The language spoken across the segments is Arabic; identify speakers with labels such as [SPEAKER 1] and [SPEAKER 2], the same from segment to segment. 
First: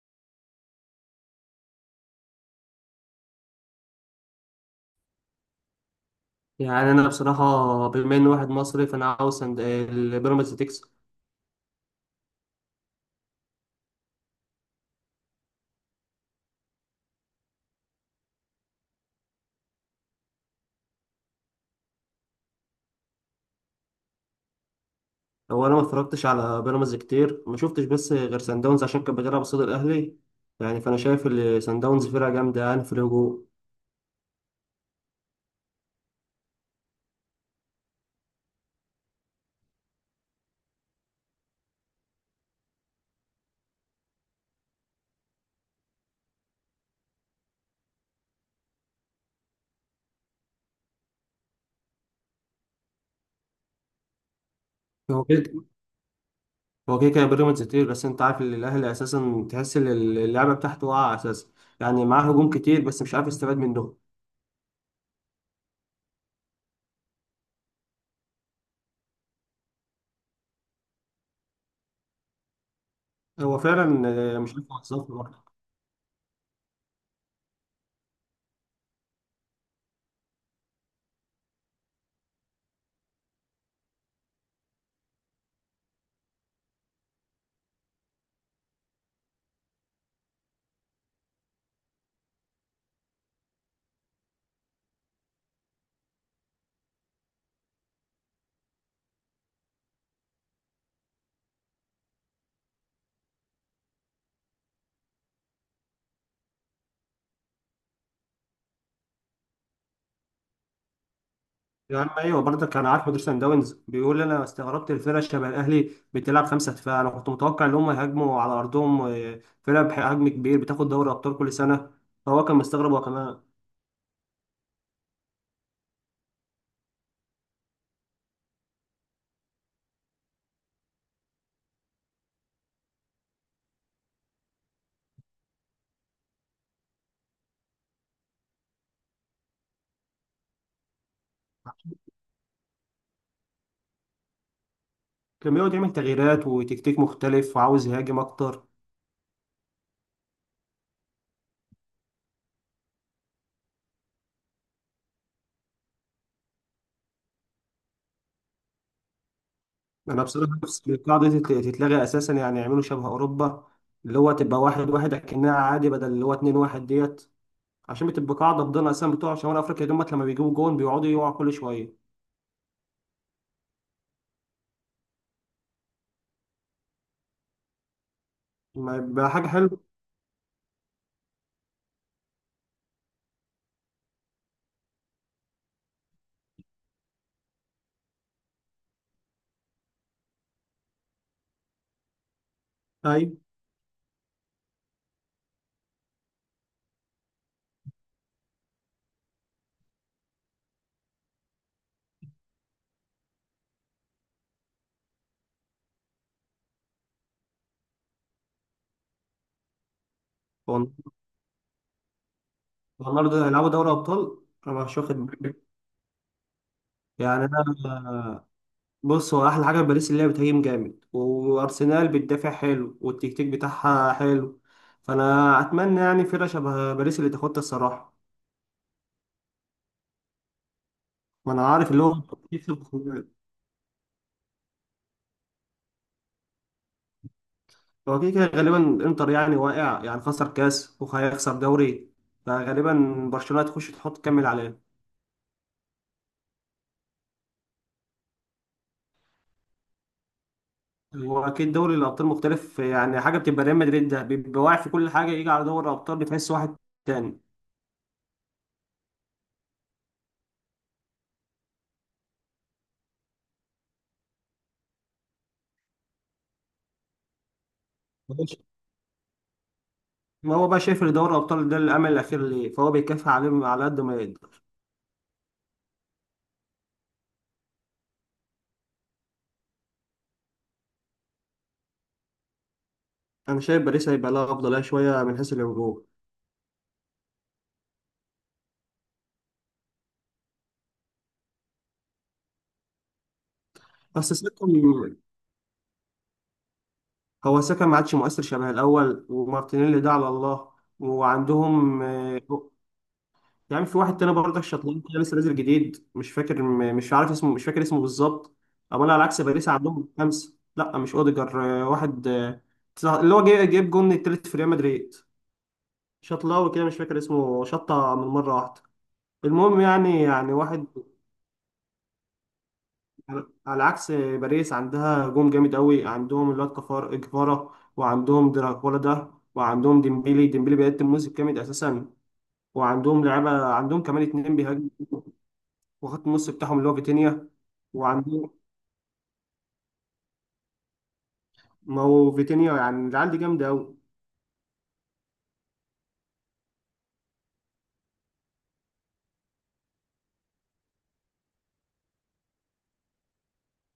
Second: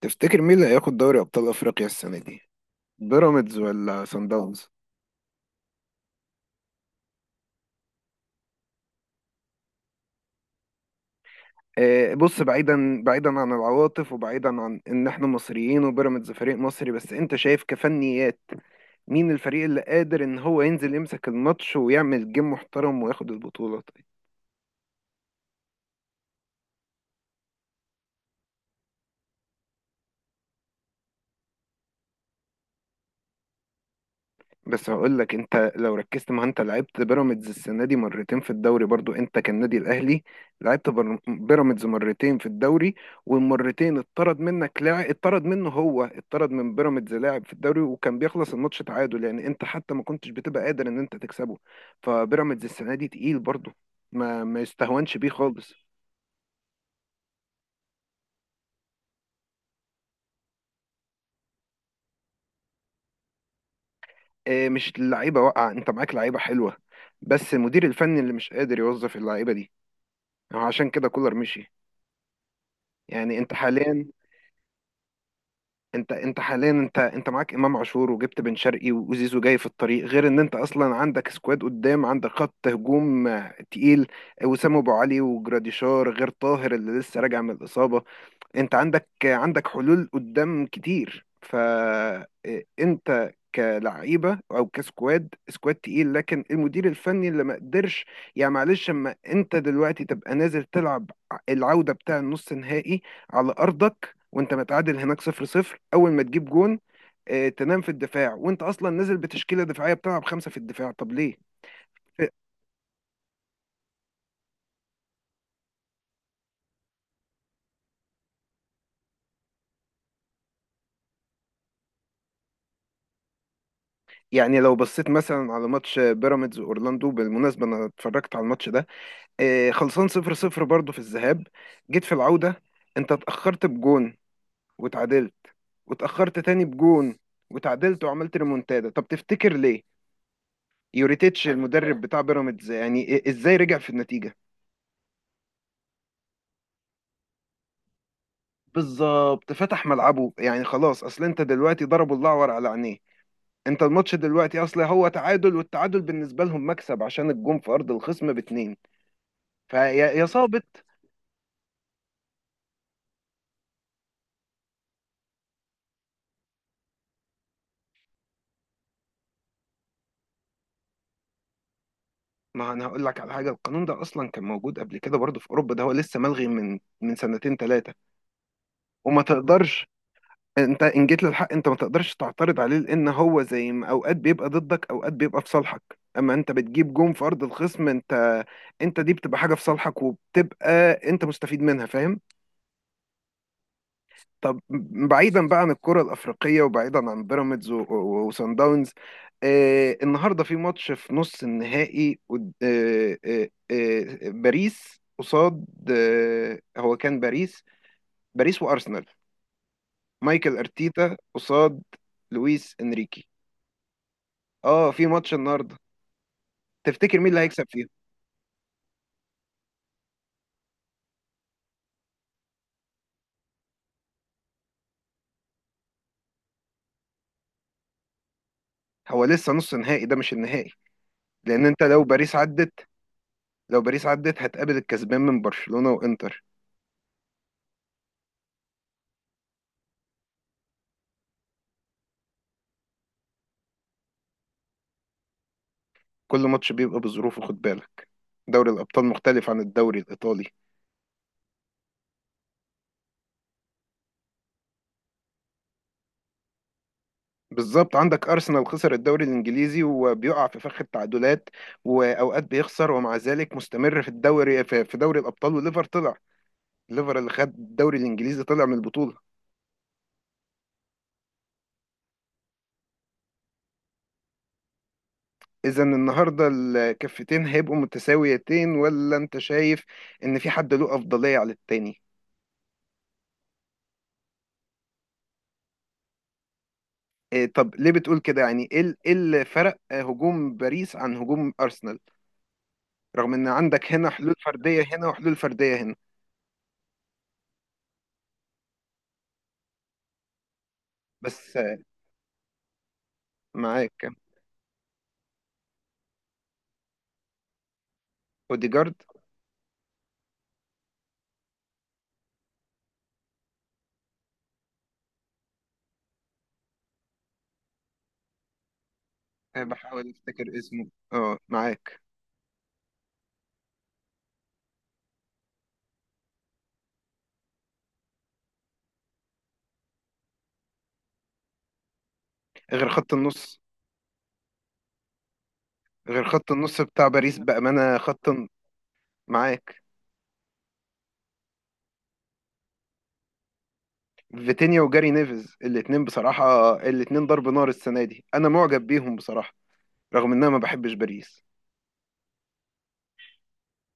[SPEAKER 1] تفتكر مين اللي هياخد دوري ابطال افريقيا السنه دي، بيراميدز ولا سان داونز؟
[SPEAKER 2] يعني انا بصراحه، بما اني واحد مصري فانا عاوز سند البيراميدز تكسب.
[SPEAKER 1] بص، بعيدا بعيدا عن العواطف وبعيدا عن ان احنا مصريين وبيراميدز فريق مصري، بس انت شايف كفنيات. مين الفريق اللي قادر ان هو ينزل يمسك الماتش ويعمل جيم محترم وياخد البطوله؟
[SPEAKER 2] هو انا ما اتفرجتش على بيراميدز كتير، ما شفتش بس غير سان داونز عشان كان بيلعب قصاد الاهلي. يعني فانا شايف ان سان داونز فرقه جامده، يعني في الهجوم.
[SPEAKER 1] بس هقول لك، انت لو ركزت، ما انت لعبت بيراميدز السنه دي مرتين في الدوري برضو، انت كالنادي الاهلي لعبت بيراميدز مرتين في الدوري. والمرتين اتطرد منك لاعب، اتطرد منه، هو اتطرد من بيراميدز لاعب في الدوري، وكان بيخلص الماتش تعادل. يعني انت حتى ما كنتش بتبقى قادر ان انت تكسبه. فبيراميدز السنه دي تقيل برضو، ما يستهونش
[SPEAKER 2] هو
[SPEAKER 1] بيه
[SPEAKER 2] كده.
[SPEAKER 1] خالص.
[SPEAKER 2] هو كده كان بيراميدز كتير، بس انت عارف ان الاهلي اساسا تحس ان اللعبه بتاعته واقعه اساسا. يعني معاه هجوم كتير بس مش عارف يستفاد منهم.
[SPEAKER 1] اه، مش اللعيبه واقعه، انت معاك لعيبه حلوه، بس المدير الفني اللي مش قادر يوظف اللعيبه دي. عشان كده كولر مشي. يعني انت
[SPEAKER 2] هو فعلا.
[SPEAKER 1] حاليا،
[SPEAKER 2] مش عارف يوظفه.
[SPEAKER 1] انت حاليا، انت معاك امام عاشور، وجبت بن شرقي، وزيزو جاي في الطريق، غير ان انت اصلا عندك سكواد قدام، عندك خط هجوم تقيل، وسام ابو علي وجراديشار غير طاهر اللي لسه راجع من الاصابه. انت عندك حلول قدام كتير، فانت كلعيبه او كسكواد، سكواد تقيل، لكن المدير الفني اللي ما قدرش. يعني معلش، اما انت دلوقتي تبقى نازل تلعب العوده بتاع النص نهائي على ارضك وانت متعادل هناك صفر صفر، اول ما تجيب جون، اه، تنام في الدفاع وانت اصلا نازل بتشكيله دفاعيه، بتلعب خمسه في الدفاع، طب ليه؟
[SPEAKER 2] يا عم ايوه، برضك انا عارف مدير سان داونز بيقول انا استغربت الفرقه شبه الاهلي بتلعب 5 دفاع، انا كنت متوقع ان هم يهاجموا على ارضهم، فرقه بحجم كبير بتاخد دوري ابطال كل سنه. فهو كان مستغرب هو كمان.
[SPEAKER 1] يعني لو بصيت مثلا على ماتش بيراميدز واورلاندو، بالمناسبه انا اتفرجت على الماتش ده، خلصان صفر صفر برضه في الذهاب، جيت في العودة، انت اتأخرت بجون وتعادلت، واتأخرت تاني بجون وتعادلت، وعملت ريمونتادا. طب تفتكر ليه يوريتيتش المدرب بتاع بيراميدز، يعني ازاي رجع في النتيجة؟
[SPEAKER 2] كان بيقعد يعمل تغييرات وتكتيك مختلف وعاوز يهاجم اكتر.
[SPEAKER 1] بالظبط، فتح ملعبه، يعني خلاص، اصل انت دلوقتي ضربوا الأعور على عينيه. انت الماتش دلوقتي اصل هو تعادل، والتعادل بالنسبة لهم مكسب عشان الجون في ارض الخصم باتنين، فيا
[SPEAKER 2] انا
[SPEAKER 1] يا
[SPEAKER 2] بصراحه
[SPEAKER 1] صابت.
[SPEAKER 2] نفسي القاعده دي تتلغي اساسا، يعني يعملوا شبه اوروبا، اللي هو تبقى واحد واحد اكنها عادي بدل اللي هو اتنين واحد ديت. عشان بتبقى قاعده فضلنا اساسا بتوع شمال افريقيا دول، لما بيجيبوا جون بيقعدوا يقعوا كل شويه.
[SPEAKER 1] ما انا هقول لك على حاجه، القانون ده اصلا كان موجود قبل كده برضه في اوروبا، ده هو لسه ملغي من سنتين ثلاثه.
[SPEAKER 2] ما
[SPEAKER 1] وما
[SPEAKER 2] يبقى حاجه حلوه.
[SPEAKER 1] تقدرش انت، ان جيت للحق انت ما تقدرش تعترض عليه، لان هو زي ما اوقات بيبقى ضدك اوقات بيبقى في صالحك. اما انت بتجيب جون في ارض الخصم، انت، انت دي بتبقى حاجه في صالحك، وبتبقى انت مستفيد منها، فاهم؟
[SPEAKER 2] ايوه.
[SPEAKER 1] طب بعيدا بقى عن الكرة الأفريقية وبعيدا عن بيراميدز و- و- وسان داونز. النهارده في ماتش في نص النهائي، باريس قصاد، هو كان باريس، باريس وأرسنال، مايكل أرتيتا قصاد لويس إنريكي.
[SPEAKER 2] النهارده هيلعبوا دوري ابطال. انا
[SPEAKER 1] اه،
[SPEAKER 2] مش
[SPEAKER 1] في
[SPEAKER 2] واخد
[SPEAKER 1] ماتش
[SPEAKER 2] بالي.
[SPEAKER 1] النهارده، تفتكر مين اللي
[SPEAKER 2] يعني
[SPEAKER 1] هيكسب
[SPEAKER 2] انا.
[SPEAKER 1] فيهم؟
[SPEAKER 2] بص، هو احلى حاجه في باريس اللي هي بتهاجم جامد، وارسنال بتدافع حلو والتكتيك بتاعها حلو. فانا اتمنى، يعني، فرقه شبه باريس اللي تاخدها الصراحه.
[SPEAKER 1] هو لسه نص نهائي ده مش النهائي، لأن
[SPEAKER 2] وانا
[SPEAKER 1] انت
[SPEAKER 2] عارف اللي
[SPEAKER 1] لو
[SPEAKER 2] هو
[SPEAKER 1] باريس
[SPEAKER 2] يكسب
[SPEAKER 1] عدت،
[SPEAKER 2] خروجات.
[SPEAKER 1] لو باريس عدت هتقابل الكسبان من برشلونة وإنتر.
[SPEAKER 2] هو كده كده غالبا انتر يعني واقع، يعني خسر كاس وهيخسر دوري، فغالبا برشلونه هتخش تحط تكمل عليه.
[SPEAKER 1] كل ماتش بيبقى بظروفه، خد بالك، دوري الأبطال مختلف عن الدوري الإيطالي.
[SPEAKER 2] هو اكيد دوري الابطال مختلف، يعني حاجه بتبقى ريال مدريد ده بيبقى واقع في كل حاجه، يجي على دوري الابطال بتحس واحد تاني.
[SPEAKER 1] بالظبط، عندك أرسنال خسر الدوري الإنجليزي وبيقع في فخ التعادلات، وأوقات بيخسر ومع ذلك مستمر في الدوري، في في دوري الأبطال، وليفر طلع. ليفر اللي خد الدوري الإنجليزي طلع من البطولة.
[SPEAKER 2] ما هو بقى شايف ان دوري الابطال ده الامل الاخير ليه، فهو بيكافح عليهم على قد ما يقدر.
[SPEAKER 1] إذا النهاردة الكفتين هيبقوا متساويتين، ولا أنت شايف إن في حد له أفضلية على التاني؟
[SPEAKER 2] انا شايف باريس هيبقى لها افضليه شويه من حيث الهجوم.
[SPEAKER 1] إيه، طب ليه بتقول كده، يعني إيه إيه اللي فرق هجوم باريس عن هجوم أرسنال؟ رغم ان عندك هنا
[SPEAKER 2] بس
[SPEAKER 1] حلول
[SPEAKER 2] ساكا.
[SPEAKER 1] فرديه هنا وحلول فرديه هنا.
[SPEAKER 2] هو ساكا ما عادش مؤثر شبه الاول، ومارتينيلي ده على الله.
[SPEAKER 1] بس
[SPEAKER 2] وعندهم يعني
[SPEAKER 1] معاك
[SPEAKER 2] في واحد تاني برضه شطلان كده لسه نازل جديد، مش فاكر مش عارف اسمه، مش فاكر اسمه بالظبط.
[SPEAKER 1] اوديجارد،
[SPEAKER 2] اما انا على عكس باريس عندهم خمسه، لا مش اوديجر، واحد، اللي هو جايب جون التالت في ريال مدريد. شطلاوي كده مش فاكر اسمه، شطه من مره واحده. المهم،
[SPEAKER 1] بحاول
[SPEAKER 2] يعني
[SPEAKER 1] افتكر
[SPEAKER 2] واحد.
[SPEAKER 1] اسمه، اه معاك.
[SPEAKER 2] على عكس باريس عندها هجوم جامد قوي، عندهم الواد كفار كفارة، وعندهم دراكولا ده، وعندهم ديمبيلي. ديمبيلي بيقدم موسم جامد اساسا.
[SPEAKER 1] غير خط
[SPEAKER 2] وعندهم
[SPEAKER 1] النص،
[SPEAKER 2] لعيبه، عندهم كمان اتنين بيهاجموا،
[SPEAKER 1] غير
[SPEAKER 2] وخط النص
[SPEAKER 1] خط
[SPEAKER 2] بتاعهم
[SPEAKER 1] النص
[SPEAKER 2] اللي هو
[SPEAKER 1] بتاع باريس
[SPEAKER 2] فيتينيا.
[SPEAKER 1] بامانه،
[SPEAKER 2] وعندهم،
[SPEAKER 1] معاك
[SPEAKER 2] ما هو فيتينيا، يعني العيال دي جامده قوي.
[SPEAKER 1] فيتينيا وجاري نيفز، الاتنين بصراحه الاتنين ضرب نار السنه دي، انا معجب بيهم بصراحه، رغم ان انا ما بحبش باريس.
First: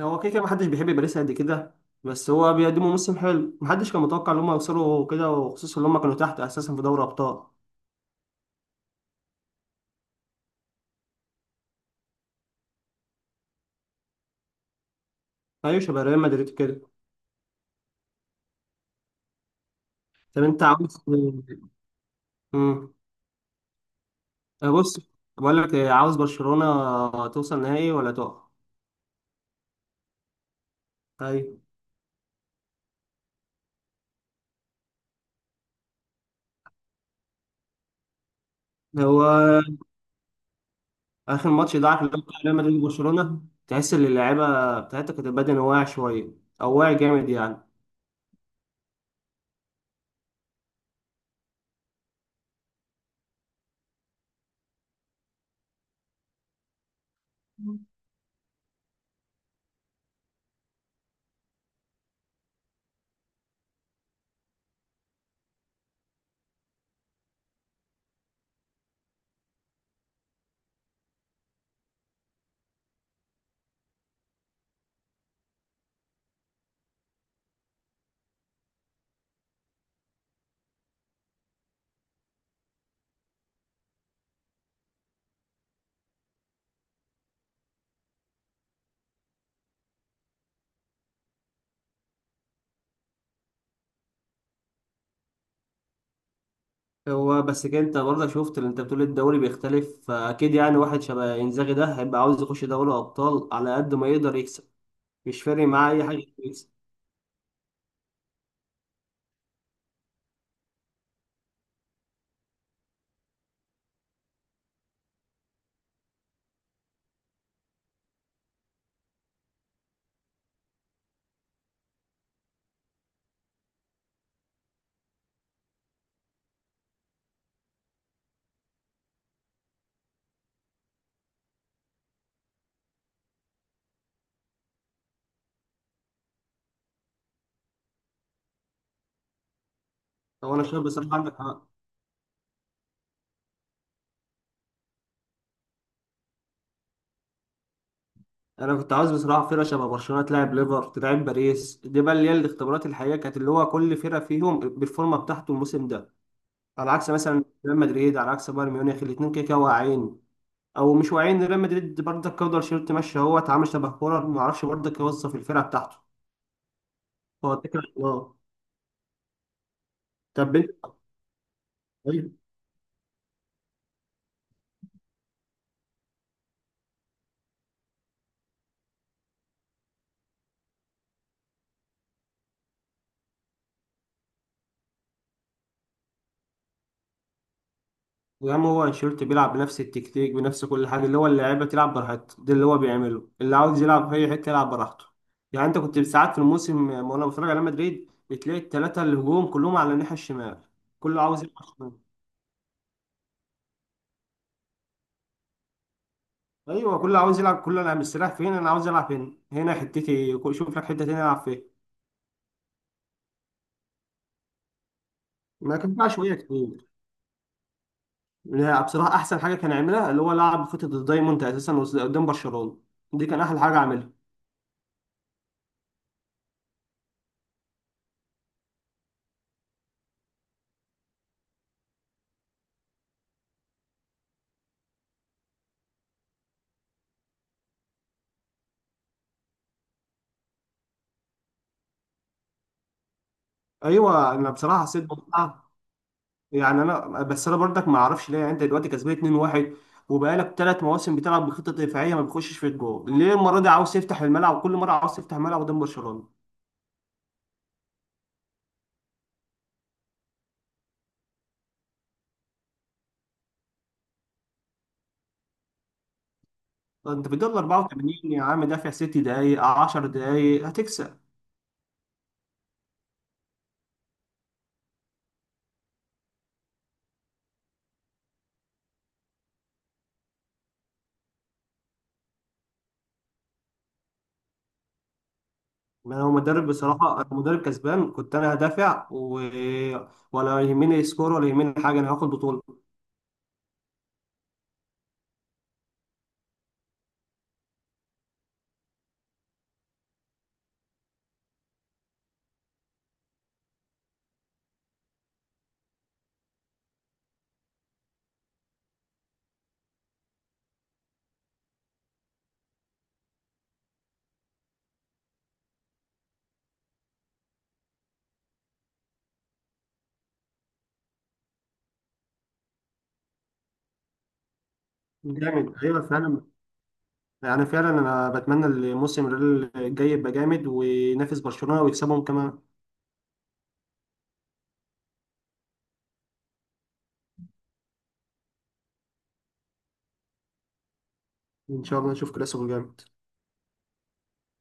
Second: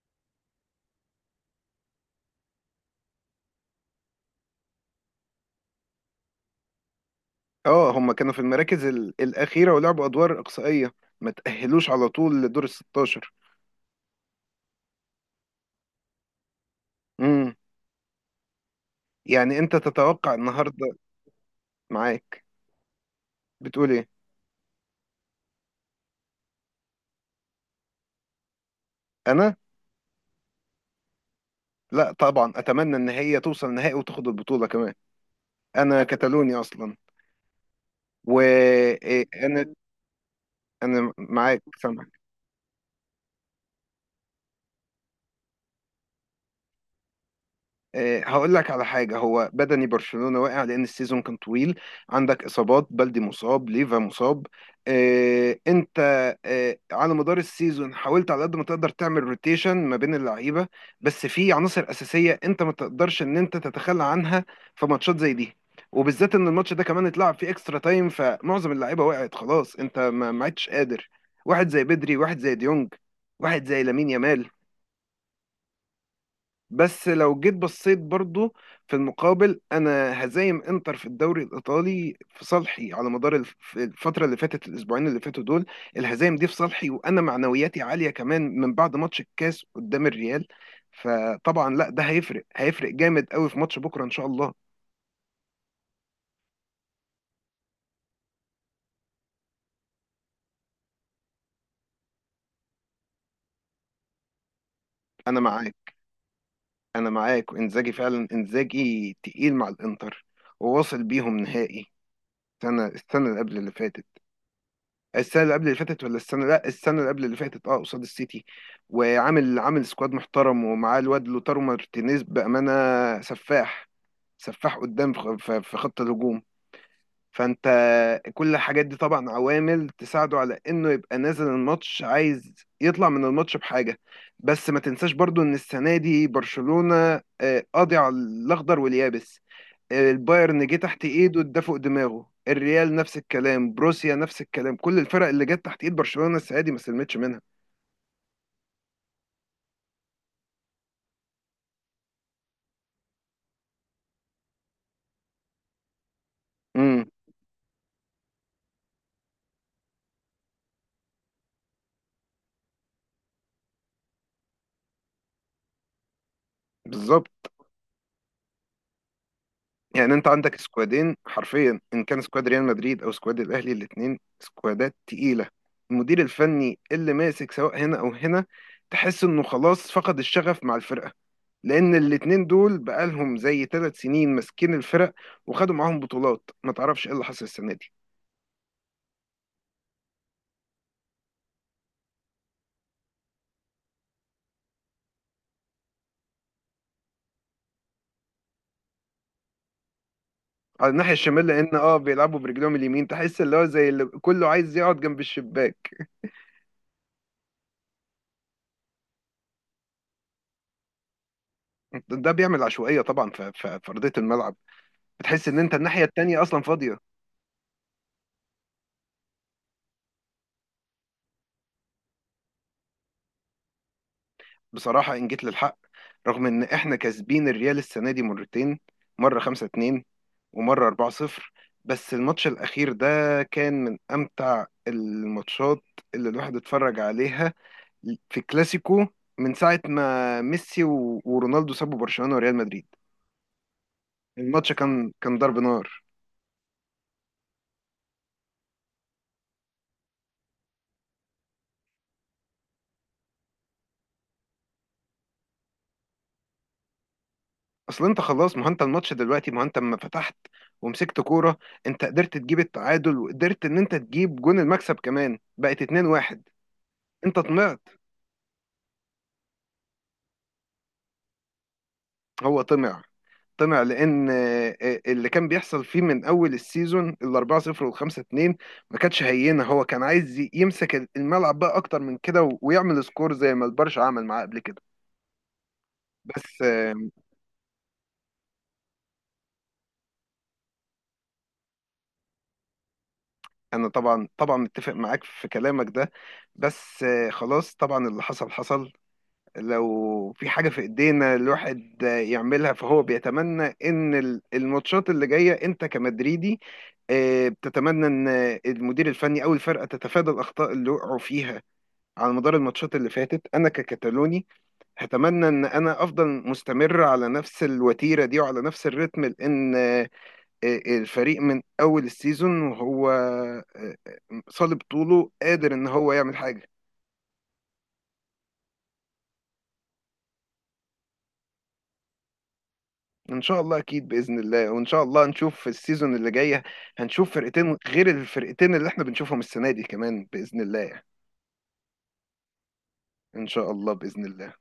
[SPEAKER 2] هو كده كده محدش بيحب باريس قد كده، بس هو بيقدموا موسم حلو، محدش كان متوقع ان هم يوصلوا كده، وخصوصا ان هم كانوا تحت اساسا في دوري ابطال.
[SPEAKER 1] اه، هم كانوا في المراكز الاخيره ولعبوا ادوار اقصائيه، ما تاهلوش على طول لدور ال 16.
[SPEAKER 2] ايوه شبه ريال مدريد كده.
[SPEAKER 1] امم يعني انت تتوقع
[SPEAKER 2] طب انت
[SPEAKER 1] النهارده،
[SPEAKER 2] عاوز.
[SPEAKER 1] معاك،
[SPEAKER 2] مم.
[SPEAKER 1] بتقول ايه؟
[SPEAKER 2] بص، بقول لك، عاوز برشلونة توصل نهائي ولا تقع؟
[SPEAKER 1] انا،
[SPEAKER 2] ايوه.
[SPEAKER 1] لا طبعا اتمنى ان هي توصل نهائي وتاخد البطوله كمان. انا كتالوني اصلا،
[SPEAKER 2] هو
[SPEAKER 1] وانا انا أنا
[SPEAKER 2] اخر
[SPEAKER 1] معاك،
[SPEAKER 2] ماتش ده، عارف
[SPEAKER 1] سامع.
[SPEAKER 2] اللي هو بتاع ريال مدريد وبرشلونة، تحس ان اللعيبه بتاعتها كانت البدن واقع شويه، او واقع جامد يعني.
[SPEAKER 1] هقول لك على حاجة، هو بدني برشلونة واقع لأن السيزون كان طويل، عندك إصابات، بلدي مصاب، ليفا مصاب. أنت على مدار السيزون حاولت على قد ما تقدر تعمل روتيشن ما بين اللعيبة، بس في عناصر أساسية أنت ما تقدرش إن أنت تتخلى عنها في ماتشات زي دي، وبالذات إن الماتش ده كمان اتلعب فيه إكسترا تايم، فمعظم اللعيبة وقعت خلاص، أنت ما عدتش قادر. واحد زي بدري، واحد زي ديونج، واحد زي لامين يامال. بس لو جيت بصيت برضو، في المقابل انا هزايم انتر في الدوري الايطالي في صالحي على مدار الفتره اللي فاتت، الاسبوعين اللي فاتوا دول، الهزايم دي في صالحي، وانا معنوياتي عاليه كمان من بعد ماتش الكاس قدام الريال. فطبعا لا، ده هيفرق هيفرق جامد قوي في ماتش بكره ان شاء الله.
[SPEAKER 2] هو بس كده انت برضه شفت اللي انت بتقول الدوري بيختلف، فاكيد يعني واحد شبه انزاغي ده هيبقى عاوز يخش دوري ابطال على قد ما يقدر يكسب،
[SPEAKER 1] انا
[SPEAKER 2] مش فارق معاه
[SPEAKER 1] معاك،
[SPEAKER 2] اي حاجه يكسب.
[SPEAKER 1] انا معاك، وانزاجي فعلا انزاجي تقيل مع الانتر، وواصل بيهم نهائي السنه اللي قبل اللي فاتت، السنه اللي قبل اللي فاتت، ولا السنه، لا، السنه اللي قبل اللي فاتت، اه، قصاد السيتي، وعامل سكواد محترم، ومعاه الواد لوتارو مارتينيز بامانه، سفاح، سفاح قدام في خط الهجوم، فانت كل الحاجات دي طبعا عوامل تساعده على انه يبقى نازل الماتش عايز يطلع من الماتش بحاجه. بس ما تنساش برضو ان السنه دي برشلونه قاضي على الاخضر واليابس،
[SPEAKER 2] هو انا
[SPEAKER 1] البايرن جه
[SPEAKER 2] شايف
[SPEAKER 1] تحت
[SPEAKER 2] بصراحه عندك
[SPEAKER 1] ايده اداه
[SPEAKER 2] حق.
[SPEAKER 1] فوق دماغه، الريال نفس الكلام، بروسيا نفس الكلام، كل الفرق اللي جت تحت ايد برشلونة السنة دي ما سلمتش منها.
[SPEAKER 2] انا كنت عاوز بصراحه فرقه شبه برشلونه تلعب، ليفر تلعب، باريس دي، بقى اللي هي الاختبارات الحقيقيه، كانت اللي هو كل فرقه فيهم بالفورمه بتاعته الموسم ده. على
[SPEAKER 1] امم
[SPEAKER 2] عكس مثلا ريال مدريد، على عكس بايرن ميونخ، الاثنين كده كده واقعين، او مش واقعين. ريال مدريد برضه كولر شيرت ماشي، هو اتعامل شبه كولر، ما اعرفش برضه يوظف الفرقه بتاعته.
[SPEAKER 1] بالظبط.
[SPEAKER 2] هو الفكره في الله.
[SPEAKER 1] يعني انت عندك
[SPEAKER 2] طب انت.
[SPEAKER 1] سكوادين حرفيا، ان كان
[SPEAKER 2] طيب.
[SPEAKER 1] سكواد ريال مدريد او سكواد الاهلي، الاثنين سكوادات تقيلة، المدير الفني اللي ماسك سواء هنا او هنا تحس انه خلاص فقد الشغف مع الفرقة، لان الاتنين دول بقالهم زي 3 سنين ماسكين الفرق وخدوا معاهم بطولات، ما تعرفش ايه اللي حصل السنة دي.
[SPEAKER 2] يا عم هو انشيلوتي بيلعب بنفس التكتيك بنفس كل حاجه، اللي هو اللعيبه تلعب براحتها، ده اللي هو بيعمله، اللي عاوز يلعب في اي حته يلعب براحته. يعني انت كنت ساعات في الموسم، وانا بتفرج على مدريد بتلاقي الثلاثه الهجوم كلهم على الناحيه الشمال.
[SPEAKER 1] على الناحية
[SPEAKER 2] كله عاوز
[SPEAKER 1] الشمال،
[SPEAKER 2] يلعب
[SPEAKER 1] لأن
[SPEAKER 2] شمال.
[SPEAKER 1] اه بيلعبوا برجلهم اليمين، تحس اللي هو زي اللي كله عايز يقعد جنب الشباك.
[SPEAKER 2] ايوه كله عاوز يلعب، كله انا مستريح فين، انا عاوز العب هنا، هنا حتتي، شوف لك حته تانيه العب فيها.
[SPEAKER 1] ده بيعمل عشوائية طبعا في أرضية الملعب، بتحس إن أنت
[SPEAKER 2] ما كان
[SPEAKER 1] الناحية
[SPEAKER 2] فيها شويه
[SPEAKER 1] التانية أصلا
[SPEAKER 2] كتير.
[SPEAKER 1] فاضية.
[SPEAKER 2] لا، بصراحه احسن حاجه كان يعملها اللي هو لعب خطه الدايموند اساسا قدام برشلونه. دي كان احلى حاجه عملها.
[SPEAKER 1] بصراحة إن جيت للحق، رغم إن إحنا كاسبين الريال السنة دي مرتين، مرة 5-2 ومرة 4-0، بس الماتش الأخير ده كان من أمتع الماتشات اللي الواحد اتفرج عليها في كلاسيكو من ساعة ما ميسي و- ورونالدو سابوا برشلونة وريال مدريد.
[SPEAKER 2] ايوه انا
[SPEAKER 1] الماتش
[SPEAKER 2] بصراحه حسيت
[SPEAKER 1] كان كان ضرب
[SPEAKER 2] بمتعه.
[SPEAKER 1] نار.
[SPEAKER 2] يعني انا بس، انا برضك ما اعرفش ليه، يعني انت دلوقتي كسبان 2-1، وبقالك 3 مواسم بتلعب بخطه دفاعيه ما بيخشش في الجول، ليه المره دي عاوز تفتح الملعب وكل مره عاوز تفتح الملعب قدام برشلونه؟
[SPEAKER 1] اصل انت خلاص، ما هو انت الماتش دلوقتي، ما هو انت لما فتحت ومسكت كوره، انت قدرت تجيب التعادل، وقدرت ان انت تجيب جون المكسب كمان، بقت 2-1.
[SPEAKER 2] طب انت في
[SPEAKER 1] انت
[SPEAKER 2] الدقيقه
[SPEAKER 1] طمعت،
[SPEAKER 2] 84 يا عم دافع 6 دقايق، 10 دقايق هتكسب.
[SPEAKER 1] هو طمع، طمع لان اللي كان بيحصل فيه من اول السيزون ال 4-0 وال 5-2 ما كانتش هينه، هو كان عايز يمسك الملعب بقى اكتر من كده و- ويعمل سكور زي ما البرشا عمل معاه قبل كده.
[SPEAKER 2] ما هو
[SPEAKER 1] بس
[SPEAKER 2] مدرب بصراحه، انا مدرب كسبان، كنت انا هدافع. و... ولا يهمني سكور ولا يهمني حاجه، انا هاخد بطوله.
[SPEAKER 1] انا طبعا طبعا متفق معاك في كلامك ده، بس خلاص طبعا اللي حصل حصل. لو في حاجة في ايدينا الواحد يعملها، فهو بيتمنى ان الماتشات اللي جاية، انت كمدريدي بتتمنى ان المدير الفني او الفرقة تتفادى الاخطاء اللي وقعوا فيها على مدار الماتشات اللي فاتت. انا ككتالوني هتمنى ان انا افضل مستمر على نفس الوتيره دي وعلى نفس الريتم، لان الفريق من اول السيزون، وهو صلب طوله قادر
[SPEAKER 2] جامد،
[SPEAKER 1] ان
[SPEAKER 2] ايوه
[SPEAKER 1] هو يعمل
[SPEAKER 2] فعلا.
[SPEAKER 1] حاجه.
[SPEAKER 2] يعني فعلا انا بتمنى الموسم الجاي يبقى جامد، وينافس برشلونه ويكسبهم كمان.
[SPEAKER 1] ان شاء الله اكيد باذن الله، وان شاء الله نشوف في السيزون اللي جايه، هنشوف فرقتين غير الفرقتين اللي احنا بنشوفهم السنه دي كمان باذن الله يعني.
[SPEAKER 2] ان شاء الله نشوف كلاسيكو جامد.
[SPEAKER 1] ان شاء الله باذن الله.